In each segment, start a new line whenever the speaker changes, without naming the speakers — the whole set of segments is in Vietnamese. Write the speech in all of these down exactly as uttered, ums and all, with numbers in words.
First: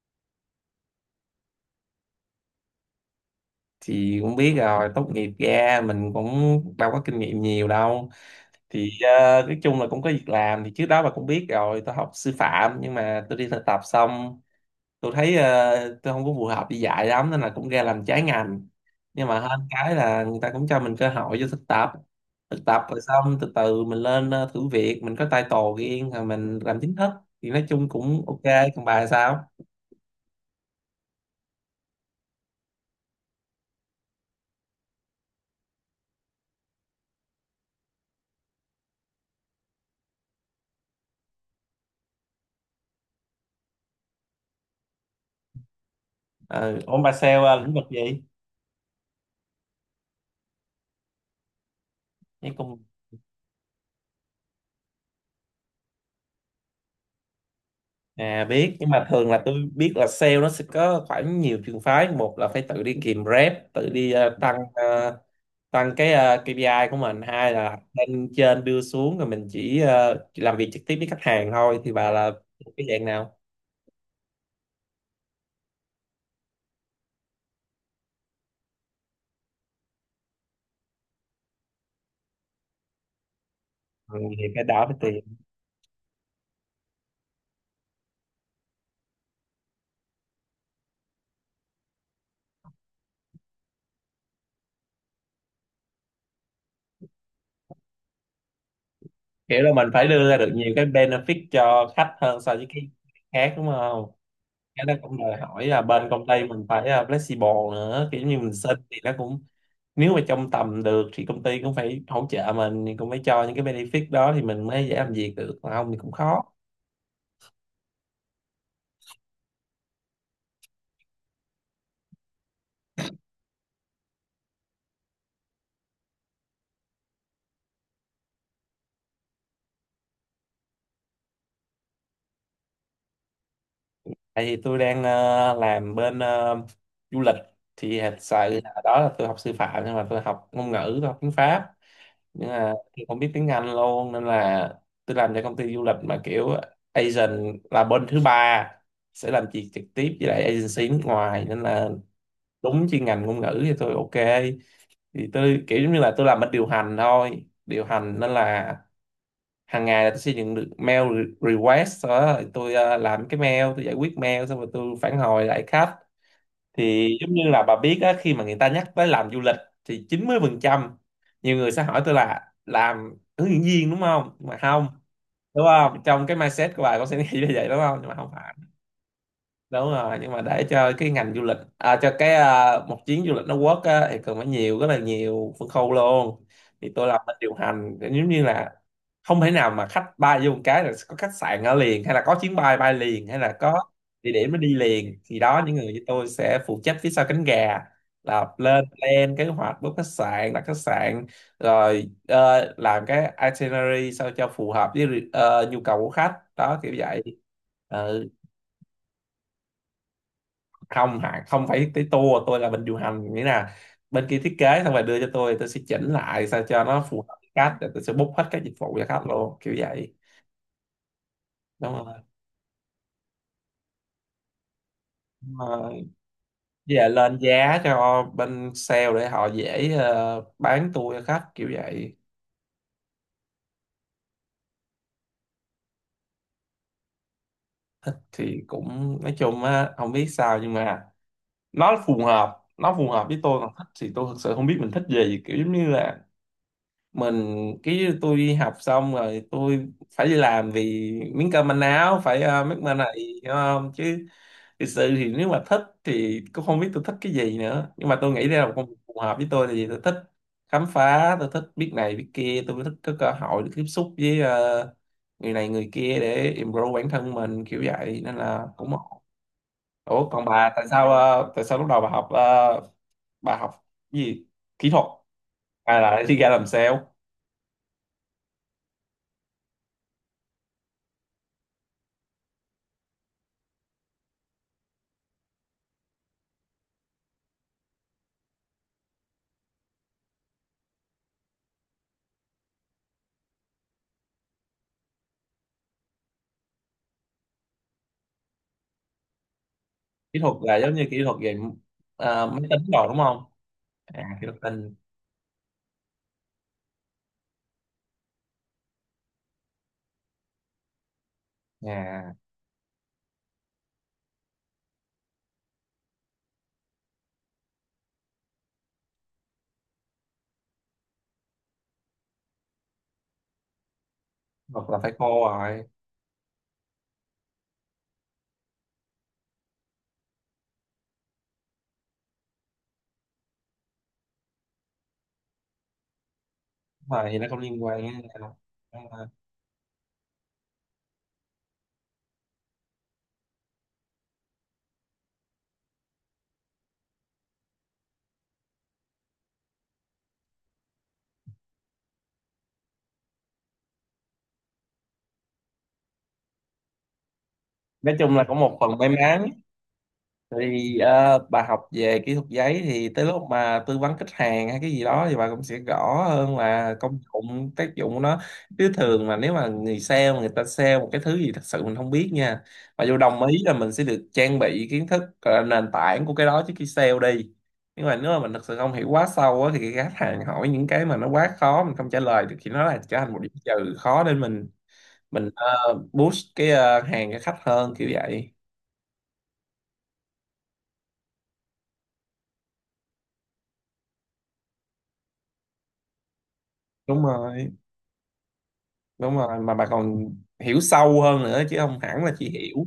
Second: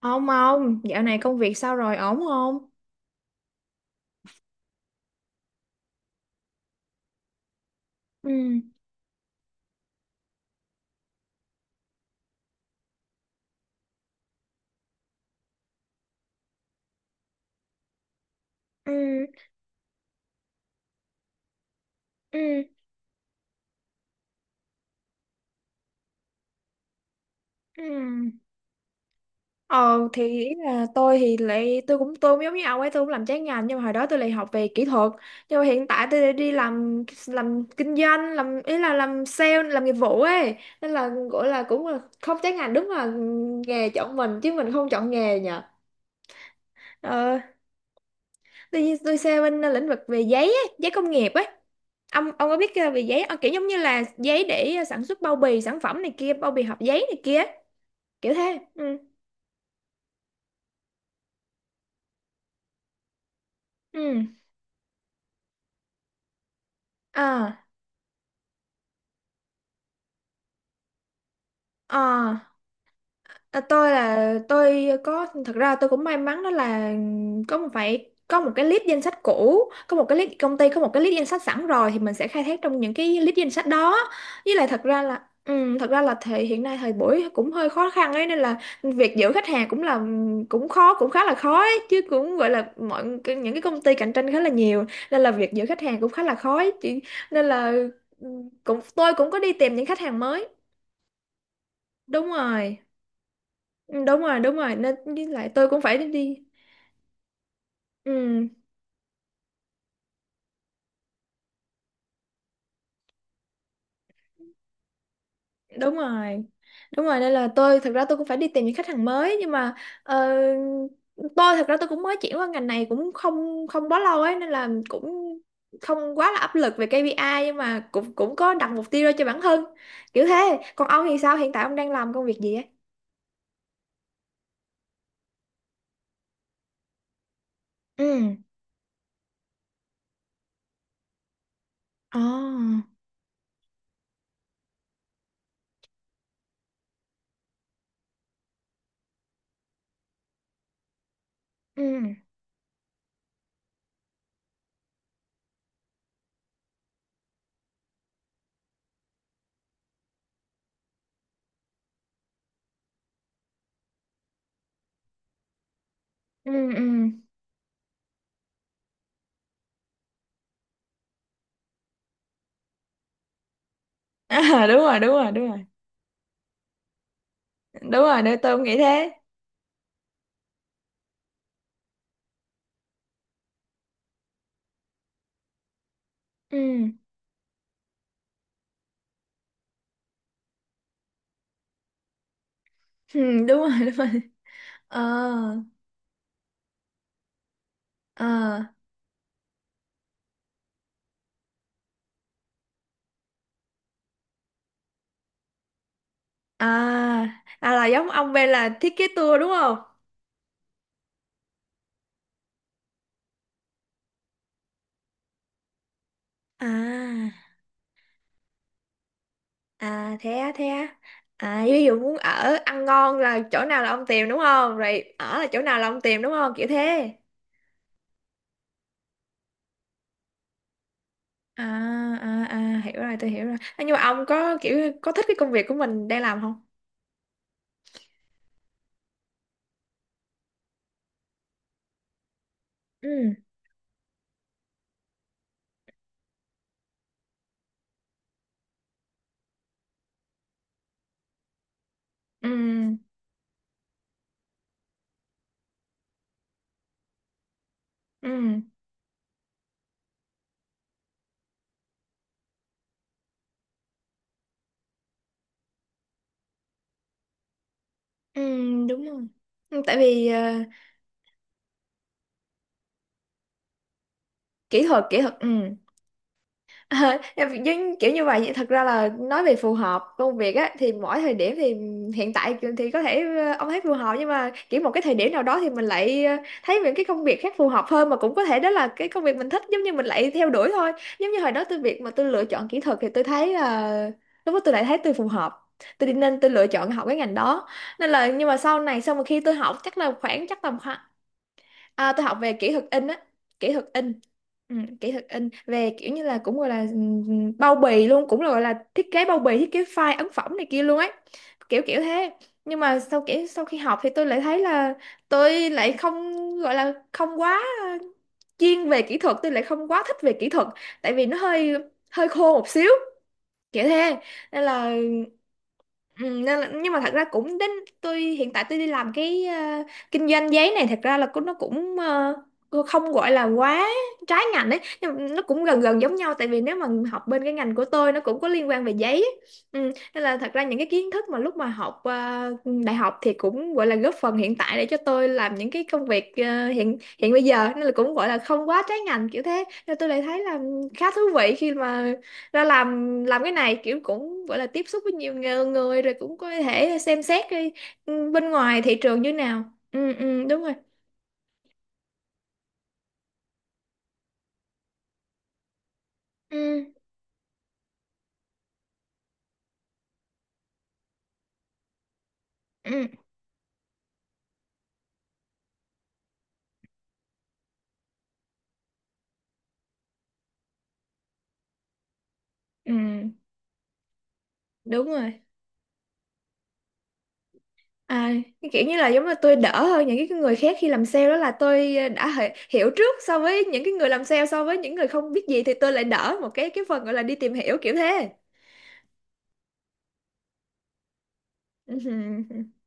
Ông ông, dạo này công việc sao rồi, ổn không?
Thì cũng biết rồi, tốt nghiệp ra mình cũng đâu có kinh nghiệm nhiều đâu.
Ừ.
Thì ờ, nói chung là cũng có việc làm. Thì trước đó bà cũng biết rồi, tôi học sư phạm nhưng mà tôi đi thực tập xong tôi thấy ờ, tôi không có phù hợp đi dạy lắm nên là cũng ra làm trái ngành.
Ừ.
Nhưng mà hơn cái là người ta cũng cho mình cơ hội cho thực tập.
Ừ.
Thực tập rồi xong từ từ mình lên ờ, thử việc, mình có title riêng rồi mình làm chính thức, thì nói chung cũng
Ừ.
ok. Còn bà sao?
Ờ thì ý là tôi thì lại tôi cũng tôi cũng giống như ông ấy, tôi cũng làm trái ngành, nhưng mà hồi đó tôi lại học về kỹ thuật, nhưng mà hiện tại tôi lại đi làm làm kinh doanh, làm ý là làm sale, làm nghiệp vụ ấy, nên là gọi là cũng là không trái ngành. Đúng là nghề chọn mình chứ mình không chọn nghề nhỉ.
Ừ, ổn. Bà sale
Ờ,
ờ, lĩnh vực gì?
tôi tôi sẽ bên lĩnh vực về giấy ấy, giấy công nghiệp ấy. Ông ông có biết ờ, về giấy, ông kiểu giống như là giấy để ờ, sản xuất bao bì sản phẩm này kia, bao bì hộp giấy này kia, kiểu
À
thế.
biết, nhưng
Ừ.
mà thường là tôi biết là sale nó sẽ có khoảng nhiều trường phái. Một là phải tự đi kìm rep, tự đi
Ừ.
ờ, tăng, ờ, tăng cái ờ, ca pê i của mình.
Ờ.
Hai là lên trên đưa xuống rồi mình chỉ ờ, chỉ làm việc trực tiếp với khách hàng thôi. Thì bà là
Ờ.
cái dạng nào?
À, tôi là tôi có thật ra tôi cũng may mắn, đó là có một phải có một cái list danh sách cũ, có một cái list công ty, có một cái list danh sách sẵn rồi thì mình sẽ khai thác trong những cái list danh sách đó.
Ừ, thì
Với
cái
lại thật
đó phải
ra là
tìm.
ừ, thật ra là thời hiện nay thời buổi cũng hơi khó khăn ấy, nên là việc giữ khách hàng cũng là cũng khó, cũng khá là khó ấy, chứ cũng gọi là mọi cái- những cái công ty cạnh tranh khá là nhiều, nên là việc giữ khách hàng cũng khá là khó ấy. Chỉ- nên là ừ, cũng tôi cũng có đi
Kiểu là
tìm những
mình
khách
phải
hàng
đưa ra
mới.
được nhiều cái benefit cho khách
Đúng
hơn so với
rồi.
cái khác đúng
Ừ,
không?
đúng rồi đúng rồi,
Cái
nên
đó cũng
với
đòi
lại
hỏi
tôi cũng
là
phải
bên công
đi.
ty mình phải ờ, flexible nữa, kiểu như
Ừ,
mình xin thì nó cũng, nếu mà trong tầm được thì công ty cũng phải hỗ trợ mình, thì cũng phải cho những cái benefit đó thì mình mới dễ làm việc được, còn không
đúng
thì cũng
rồi
khó.
đúng rồi, nên là tôi thật ra tôi cũng phải đi tìm những khách hàng mới, nhưng mà ờ, tôi thật ra tôi cũng mới chuyển qua ngành này cũng không không quá lâu ấy, nên là cũng không quá là áp lực về ca pi ai, nhưng mà cũng cũng có đặt mục tiêu ra cho bản thân kiểu thế. Còn ông thì sao, hiện tại ông đang làm công việc gì ấy?
Tại vì tôi đang ờ, làm bên ờ, du lịch, thì
Ừ.
thật sự là đó là tôi học sư phạm nhưng mà tôi học ngôn ngữ, tôi học tiếng Pháp,
Ồ.
nhưng mà tôi không biết tiếng Anh luôn, nên là tôi làm cho công ty du lịch mà kiểu agent là bên thứ ba, sẽ làm việc trực tiếp với lại agency nước ngoài nên là
Ừ.
đúng chuyên ngành ngôn ngữ thì tôi ok. Thì tôi kiểu giống như là tôi làm bên điều hành thôi, điều hành, nên là hàng ngày là tôi sẽ nhận được mail re- request, sau đó thì tôi ờ, làm cái mail, tôi giải quyết mail xong rồi tôi phản hồi lại khách.
Ừ. Ừ.
Thì giống như là bà biết á, khi mà người ta nhắc tới làm du lịch thì chín mươi phần trăm nhiều người sẽ hỏi tôi là làm hướng dẫn viên đúng không, nhưng mà
À, đúng
không
rồi đúng rồi đúng rồi.
đúng không, trong cái mindset của bà có sẽ nghĩ như vậy đúng không,
Đúng
nhưng mà
rồi,
không.
để tôi cũng nghĩ thế.
Đúng rồi, nhưng mà để cho cái ngành du lịch à, cho cái à, một chuyến du lịch nó work á, thì cần phải nhiều, rất là nhiều phân khâu luôn.
Ừ.
Thì tôi làm bên điều hành giống như là không thể nào mà khách bay vô một cái là có khách sạn ở liền, hay là có chuyến bay bay
Ừ.
liền, hay là
Đúng rồi
có
đúng rồi.
địa điểm nó đi
Ờ.
liền. Thì đó, những người như tôi sẽ phụ trách phía sau cánh gà, là
Ờ.
lên plan kế hoạch, book khách sạn, đặt khách sạn, rồi ờ, làm cái itinerary sao cho phù hợp với ờ, nhu cầu của khách đó, kiểu vậy.
À, à là giống
Ừ,
ông bên là thiết kế tour đúng không?
không hả, không phải tới tour, tôi là bên điều hành, nghĩa là bên kia thiết kế xong rồi đưa cho tôi tôi sẽ chỉnh lại sao cho nó phù
À,
hợp với khách rồi tôi sẽ book hết các dịch vụ cho khách luôn kiểu vậy.
à thế á, thế á. À, ví
Đúng
dụ
rồi.
muốn ở ăn ngon là chỗ nào là ông tìm đúng không? Rồi ở là
Đúng
chỗ nào là
rồi.
ông tìm đúng không? Kiểu
Với
thế.
lại lên giá cho bên sale để họ dễ ờ, bán tour cho khách
À,
kiểu vậy.
à, à, hiểu rồi, tôi hiểu rồi. À, nhưng mà ông có kiểu có thích cái công việc của mình đang làm không?
Thì cũng nói chung á, không biết sao nhưng mà nó phù hợp, nó phù hợp
Ừ.
với tôi. Còn thích thì tôi thực sự không biết mình thích gì, kiểu giống như là mình, cái tôi đi học xong rồi tôi phải đi làm vì miếng cơm manh áo, phải
Ừ.
uh, make money, hiểu không, chứ thực sự thì nếu mà thích thì cũng không biết tôi thích cái gì nữa. Nhưng mà tôi nghĩ đây
Ừ.
là một công việc phù hợp với tôi, tại vì tôi thích khám phá, tôi thích biết này biết kia, tôi thích có cơ hội được tiếp xúc với ờ, người này người kia để improve bản thân mình, kiểu vậy nên
Ừ,
là cũng
đúng rồi.
ổn.
Ừ, tại vì
Ủa
ờ,
còn bà, tại sao ờ, tại sao lúc đầu bà học ờ, bà học cái gì?
kỹ
Kỹ
thuật,
thuật,
kỹ thuật, ừ.
hay là đi ra làm sale?
Ờ, em nhưng kiểu như vậy, thật ra là nói về phù hợp công việc á thì mỗi thời điểm thì hiện tại thì có thể ờ, ông thấy phù hợp, nhưng mà kiểu một cái thời điểm nào đó thì mình lại ờ, thấy những cái công việc khác phù hợp hơn mà cũng có thể đó là cái công việc mình thích, giống như mình lại theo đuổi thôi. Giống như hồi đó tôi việc mà tôi lựa chọn kỹ thuật thì tôi thấy là lúc đó tôi lại thấy tôi phù hợp, tôi đi nên tôi lựa chọn học cái ngành đó. Nên là nhưng mà sau này sau mà khi tôi học chắc là
Kỹ
khoảng
thuật
chắc
là
tầm
giống
khoảng.
như kỹ thuật về
À, tôi học
ờ,
về
máy
kỹ
tính
thuật in
rồi đúng
á,
không?
kỹ thuật in.
À kỹ thuật
Ừ,
tin.
kỹ thuật in về kiểu như là cũng gọi là ừm, bao bì luôn, cũng là gọi là thiết kế bao bì, thiết kế file ấn phẩm này kia luôn ấy, kiểu kiểu thế.
À
Nhưng mà sau kiểu sau khi học thì tôi lại thấy là tôi lại không gọi là không quá ờ, chuyên về kỹ thuật, tôi lại không quá thích về kỹ thuật, tại vì nó hơi hơi khô một xíu, kiểu thế nên
kỹ
là.
là phải cô rồi,
Ừ, nên là, nhưng mà thật ra cũng đến tôi hiện tại tôi đi làm cái ờ, kinh doanh giấy này, thật ra là cũng nó cũng ờ, không gọi là quá trái ngành đấy, nhưng mà nó cũng gần gần giống nhau, tại vì nếu mà học
mà thì
bên
nó
cái
không
ngành của
liên quan
tôi
với
nó
nhau.
cũng có liên quan về
Đúng
giấy
rồi.
ấy. Ừ, nên là thật ra những cái kiến thức mà lúc mà học ờ, đại học thì cũng gọi là góp phần hiện tại để cho tôi làm những cái công việc ờ, hiện hiện bây giờ, nên là cũng gọi là không quá trái ngành kiểu thế, nên tôi lại thấy là khá thú vị khi mà ra làm làm cái này, kiểu cũng gọi là tiếp xúc với nhiều người, người rồi cũng có thể xem xét đi
Nói
ừ,
chung là
bên
có một
ngoài thị
phần may
trường như
mắn.
nào. Ừ ừ đúng rồi.
Thì ờ, bà học về kỹ thuật giấy thì tới lúc mà tư vấn khách hàng hay cái gì đó thì bà cũng sẽ rõ hơn
Ừ.
là công dụng tác dụng của nó. Chứ thường mà nếu mà người sale mà người ta sale một cái thứ gì thật sự mình không biết nha, mà
Ừ.
dù đồng ý là mình sẽ được trang bị kiến thức ờ, nền tảng của cái đó trước khi sale đi, nhưng mà nếu mà mình thật sự không hiểu quá sâu á, thì khi khách hàng hỏi những cái mà nó quá khó mình không trả lời được thì nó
Ừ
là trở thành một điểm trừ, khó để mình
đúng rồi.
mình ờ, boost cái ờ, hàng cho khách hơn kiểu
À,
vậy.
cái kiểu như là giống như tôi đỡ hơn những cái người khác khi làm sale, đó là tôi đã hi- hiểu trước so với những cái người làm sale, so với những người không biết gì thì tôi lại đỡ một cái cái phần gọi là
Đúng
đi tìm
rồi,
hiểu, kiểu thế.
đúng rồi, mà bà còn hiểu sâu hơn nữa chứ không hẳn là chỉ
Ừ.
hiểu.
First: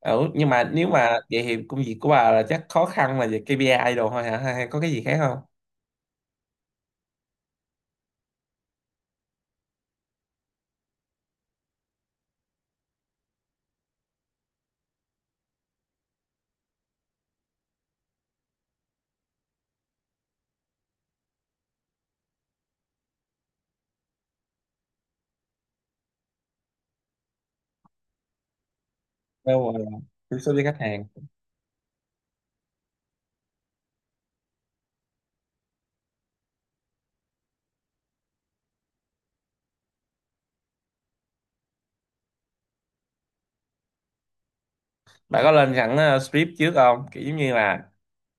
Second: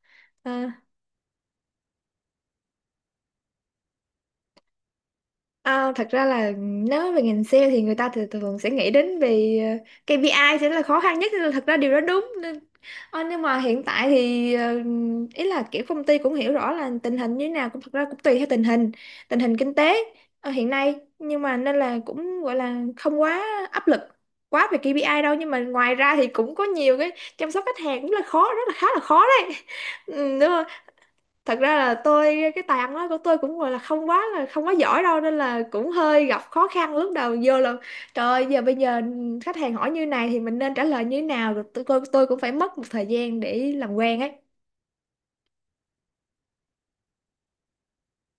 Ừ, nhưng mà
À,
nếu mà vậy thì công việc của bà là chắc khó khăn là về ca pê I đồ thôi hả, hay hay có cái gì khác không?
à, thật ra là nếu nói về ngành sale thì người ta thường thường sẽ nghĩ đến về ờ, ca pê i sẽ là khó khăn nhất, nên là thật ra điều đó đúng nên. Ờ, nhưng mà hiện tại thì ờ, ý là kiểu công ty cũng hiểu rõ là tình hình như thế nào, cũng thật ra cũng tùy theo tình hình, tình hình kinh tế ờ, hiện nay, nhưng mà nên là cũng gọi là không quá áp lực quá về ca pi ai đâu, nhưng mà ngoài ra thì cũng có nhiều cái chăm sóc khách hàng cũng là khó rất là khá là khó đấy.
Đâu rồi, tiếp
Ừ, đúng.
xúc với khách hàng.
Thật ra là tôi cái tài ăn nói của tôi cũng gọi là không quá là không quá giỏi đâu, nên là cũng hơi gặp khó khăn lúc đầu vô là trời ơi, giờ bây giờ khách hàng hỏi như này thì mình nên trả lời như thế nào, rồi tôi, tôi tôi cũng phải mất một thời gian để làm quen ấy.
Bà có lên sẵn ờ, script trước không, kiểu giống như là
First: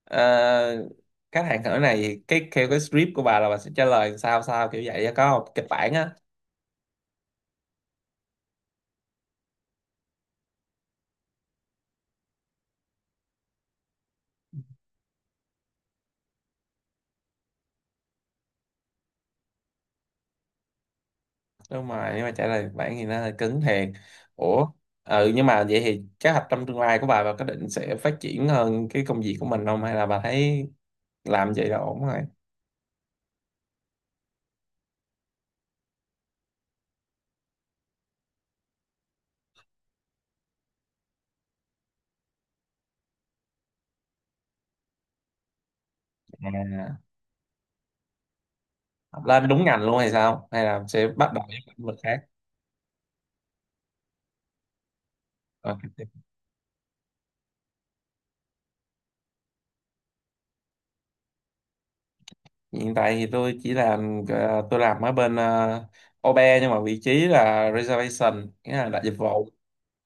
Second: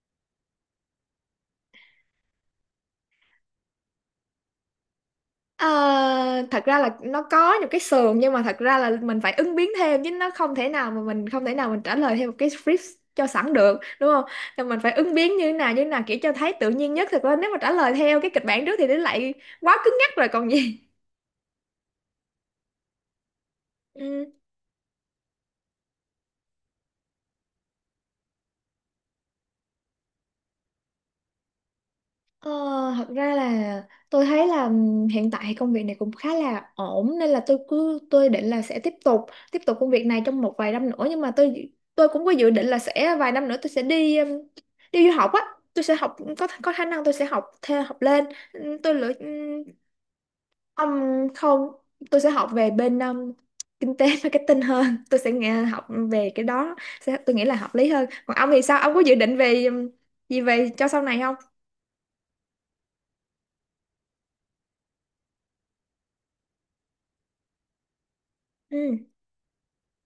ờ, khách hàng hỏi này cái theo cái script của bà là bà sẽ trả lời sao sao kiểu vậy á, có không,
Ờ,
kịch bản á?
thật ra là nó có những cái sườn, nhưng mà thật ra là mình phải ứng biến thêm, chứ nó không thể nào mà mình không thể nào mình trả lời theo một cái script cho sẵn được đúng không, nên mình phải ứng biến như thế nào như thế nào kiểu cho thấy tự nhiên nhất. Thật ra nếu mà trả lời theo cái kịch bản trước thì nó lại quá cứng nhắc rồi còn gì.
Đúng rồi, nếu mà trả lời bản thì nó hơi cứng thiệt.
Ừ,
Ủa ừ, nhưng mà vậy thì kế hoạch trong tương lai của bà bà có định sẽ phát triển hơn cái công việc của mình không, hay là bà thấy làm vậy là ổn rồi?
ờ, thật ra là tôi thấy là ừm, hiện tại công việc này cũng khá là ổn, nên là tôi cứ tôi định là sẽ tiếp tục tiếp tục công việc này trong một vài năm nữa, nhưng mà tôi dự- tôi cũng có dự định là sẽ vài năm nữa tôi sẽ đi ừm, đi du học á, tôi sẽ học có có khả
À,
năng tôi sẽ học theo học lên. Ừm, tôi lựa
học lên
ừm,
đúng ngành luôn hay sao, hay là sẽ
ừm,
bắt đầu với
không,
lĩnh vực khác?
tôi sẽ học về bên ừm, kinh tế marketing hơn, tôi sẽ nghe
Ờ,
học về cái đó. Sẽ, tôi nghĩ là hợp lý hơn. Còn ông thì sao, ông có dự định về ừm, gì về cho sau này không?
hiện tại thì tôi chỉ làm ờ, tôi làm ở bên uh, ô bê e, nhưng mà vị trí là reservation, nghĩa là đặt
Ừ.
dịch vụ.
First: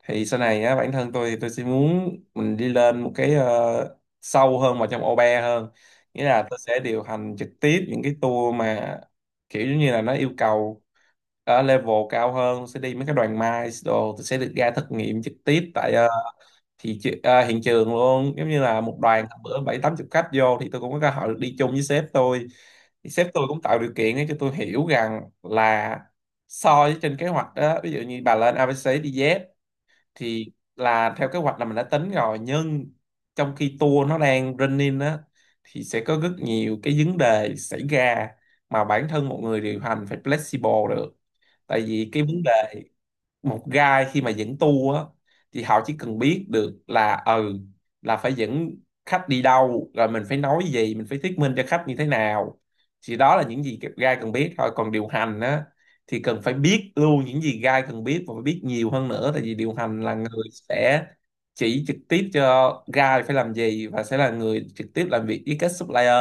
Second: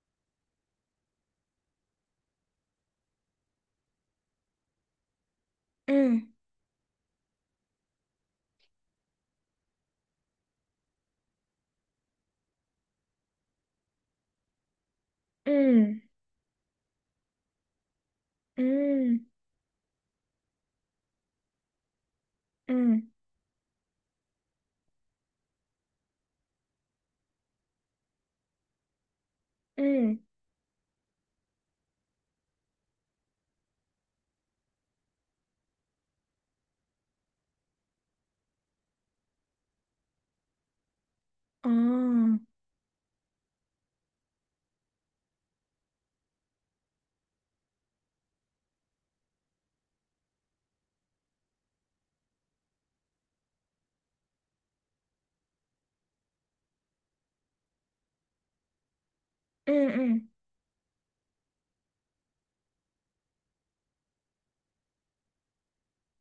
Thì sau này á bản thân tôi thì tôi sẽ muốn mình đi lên một cái ờ, sâu hơn vào trong ô bê e hơn,
Ừ.
nghĩa là tôi sẽ điều hành trực tiếp những cái tour mà kiểu giống như là nó yêu cầu ở level cao hơn, sẽ đi mấy cái đoàn mice đồ, tôi sẽ được ra thực nghiệm trực tiếp tại
Ừ.
ờ, thị tri- ờ, hiện trường luôn. Giống như là một đoàn
Ừ.
hôm bữa bảy tám chục khách vô thì tôi cũng có cơ hội được đi chung với sếp tôi.
Ừ.
Thì sếp tôi cũng tạo điều kiện để cho tôi hiểu rằng là so với trên kế hoạch đó, ví dụ như bà lên a bê xê đi Z,
Ừ.
thì là theo kế hoạch là mình đã tính rồi, nhưng trong khi tour nó đang running á thì sẽ có rất nhiều cái vấn đề xảy ra mà bản thân một người điều hành phải flexible được.
Ờ.
Tại vì cái vấn đề, một guide khi mà dẫn tour á thì họ chỉ cần biết được là ừ là phải dẫn khách đi đâu, rồi mình phải nói gì, mình phải thuyết minh cho khách như thế nào, thì đó là những gì guide cần biết thôi. Còn điều hành á thì cần phải biết luôn những gì guide cần biết và phải biết nhiều hơn nữa, tại vì
Ừ.
điều hành
Ừ.
là người sẽ chỉ trực tiếp cho guide phải làm gì, và sẽ là người trực tiếp làm việc với các supplier.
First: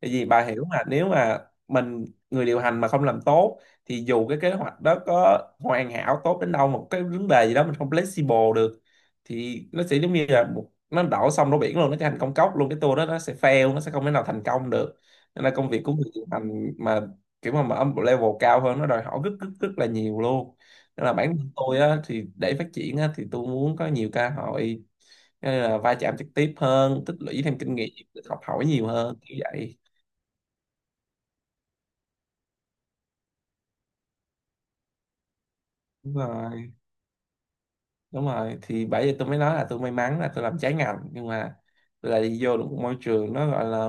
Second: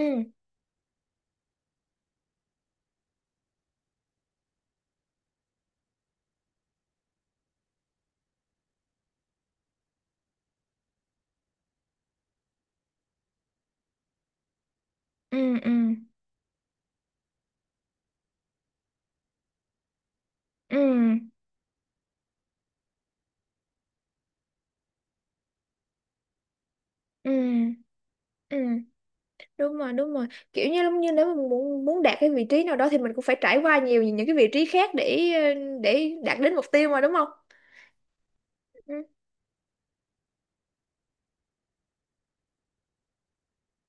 Tại vì bà hiểu mà, nếu mà mình người điều hành mà không làm tốt thì dù cái kế hoạch đó có hoàn hảo tốt đến đâu, một cái vấn đề gì đó mình không flexible được thì nó sẽ giống như là một, nó đổ sông đổ biển luôn, nó trở thành công cốc luôn, cái tour đó nó sẽ fail, nó sẽ không thể nào thành công được. Nên là
Ừ.
công
Ừ.
việc của người điều hành mà kiểu mà, mà ở một level cao hơn nó đòi hỏi rất rất rất là nhiều luôn.
Ừ.
Nên là bản thân tôi á, thì để phát triển á, thì tôi muốn có nhiều cơ hội, nên là va chạm trực tiếp hơn, tích
Ừ.
lũy thêm kinh nghiệm, học hỏi
Ừ.
nhiều hơn như
Đúng
vậy.
rồi đúng rồi, kiểu như giống như nếu mà muốn muốn đạt cái vị trí nào đó thì mình cũng phải trải qua nhiều những cái vị trí khác để ờ, để
Đúng
đạt đến mục
rồi.
tiêu mà đúng không.
Đúng rồi, thì
Ừ.
bởi vì tôi mới nói là tôi may mắn, là tôi làm trái ngành nhưng mà tôi lại đi vô được một môi trường nó gọi là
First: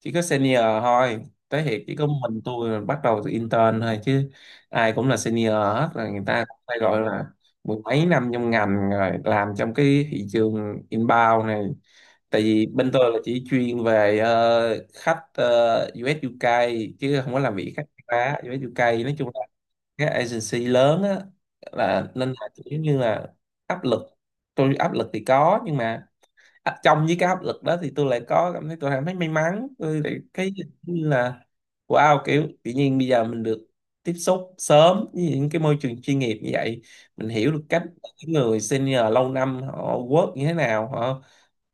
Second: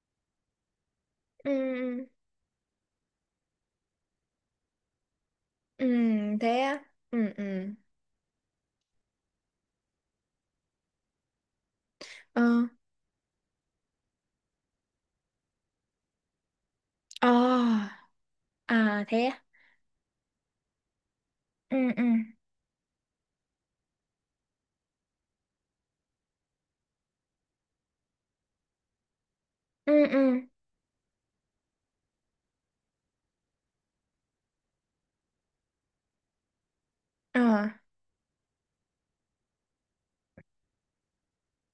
chỉ có senior thôi. Tới hiện chỉ có
Ừ.
mình tôi là bắt đầu từ intern thôi, chứ ai cũng là senior
Ừ
hết rồi, người ta cũng
thế
phải
á.
gọi là
Ừ. Ừ.
mười mấy năm trong ngành rồi, làm trong cái thị trường inbound này.
Ờ.
Tại vì bên tôi là chỉ chuyên về ờ, khách ờ, u ét u ca, chứ
Ờ.
không có làm việc khách châu Á. u ét u ca
À
nói
thế
chung
á.
các agency lớn á,
Ừ. Ừ.
là nên là kiểu như là áp lực. Tôi áp lực thì có, nhưng mà áp- trong với cái áp lực đó thì tôi lại có cảm thấy, tôi cảm thấy may mắn, tôi
Ừ.
lại
Ừ.
cái như là wow, kiểu tự nhiên bây giờ mình được tiếp xúc sớm với những cái môi trường chuyên nghiệp như vậy, mình
Ờ.
hiểu được cách những người senior lâu năm họ work như thế nào, họ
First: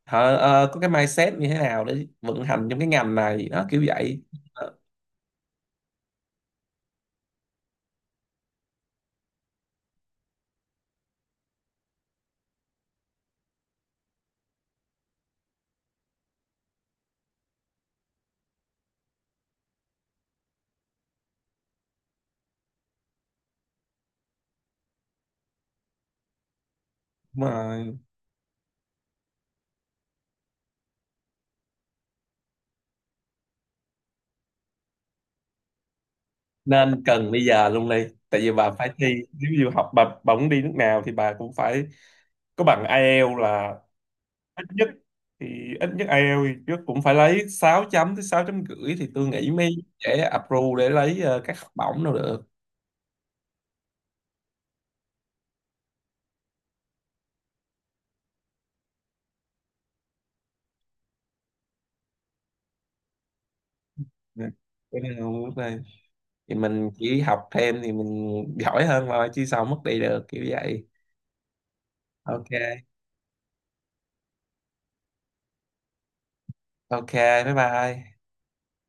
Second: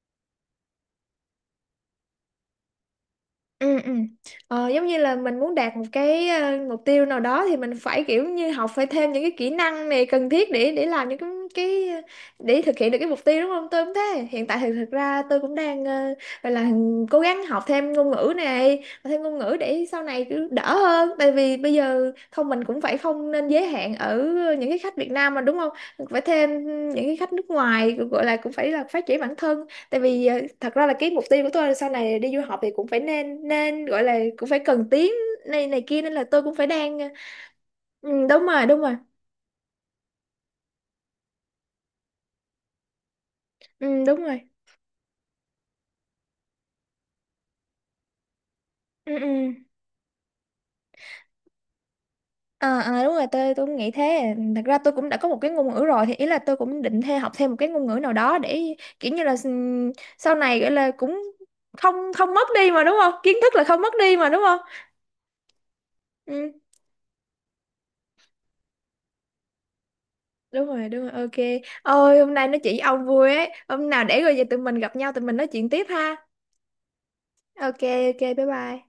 họ ờ, có cái mindset như thế nào để vận hành trong cái ngành này đó
Ừ.
kiểu
Ừ.
vậy.
Ờ,
Ờ,
giống như là mình muốn đạt một cái ờ, mục tiêu nào đó thì mình phải kiểu như học phải thêm những cái kỹ năng này cần thiết để để làm những cái cái để thực hiện được cái mục tiêu đúng không. Tôi cũng thế, hiện tại thì thực ra tôi cũng đang ờ, gọi là cố gắng học thêm ngôn ngữ này, học thêm ngôn ngữ để sau này cứ đỡ hơn, tại vì bây giờ không mình cũng phải không nên giới hạn ở những cái khách Việt Nam mà đúng không, phải thêm những cái khách
đúng
nước ngoài,
rồi
gọi là cũng phải là phát triển bản thân. Tại vì ờ, thật ra là cái mục tiêu của tôi là sau này đi du học thì cũng phải nên nên gọi là cũng phải cần tiếng này này kia, nên là tôi cũng phải đang
nên
ờ,
cần bây giờ luôn đi,
ừ,
tại
đúng
vì
rồi
bà
đúng
phải
rồi.
thi. Nếu như học bà, bà muốn đi nước nào thì bà cũng phải có bằng ai eo là
Ừ, đúng rồi.
ít nhất. Thì ít nhất ai eo thì trước cũng phải lấy sáu chấm tới sáu chấm rưỡi thì
Ừ,
tôi nghĩ
ừ.
mới dễ approve để lấy ờ, các học bổng đâu được.
Ờ, ờ, đúng rồi, tôi tôi cũng nghĩ thế. Thật ra tôi cũng đã có một cái ngôn ngữ rồi thì ý là tôi cũng định theo học thêm một cái ngôn ngữ nào đó để kiểu như là ừm, sau này gọi là cũng không không mất đi mà đúng không, kiến thức là không mất đi mà đúng
Nè,
không.
cái này không mất đây,
Ừ,
thì mình chỉ học thêm thì mình giỏi hơn thôi chứ sao mất đi được kiểu
đúng
vậy.
rồi đúng rồi, ok ôi hôm nay nói chuyện với
Ok.
ông vui ấy, hôm nào để rồi về tụi mình gặp nhau tụi mình nói chuyện tiếp ha.
Ok. Bye
Ok.
bye.
Ok. Bye bye.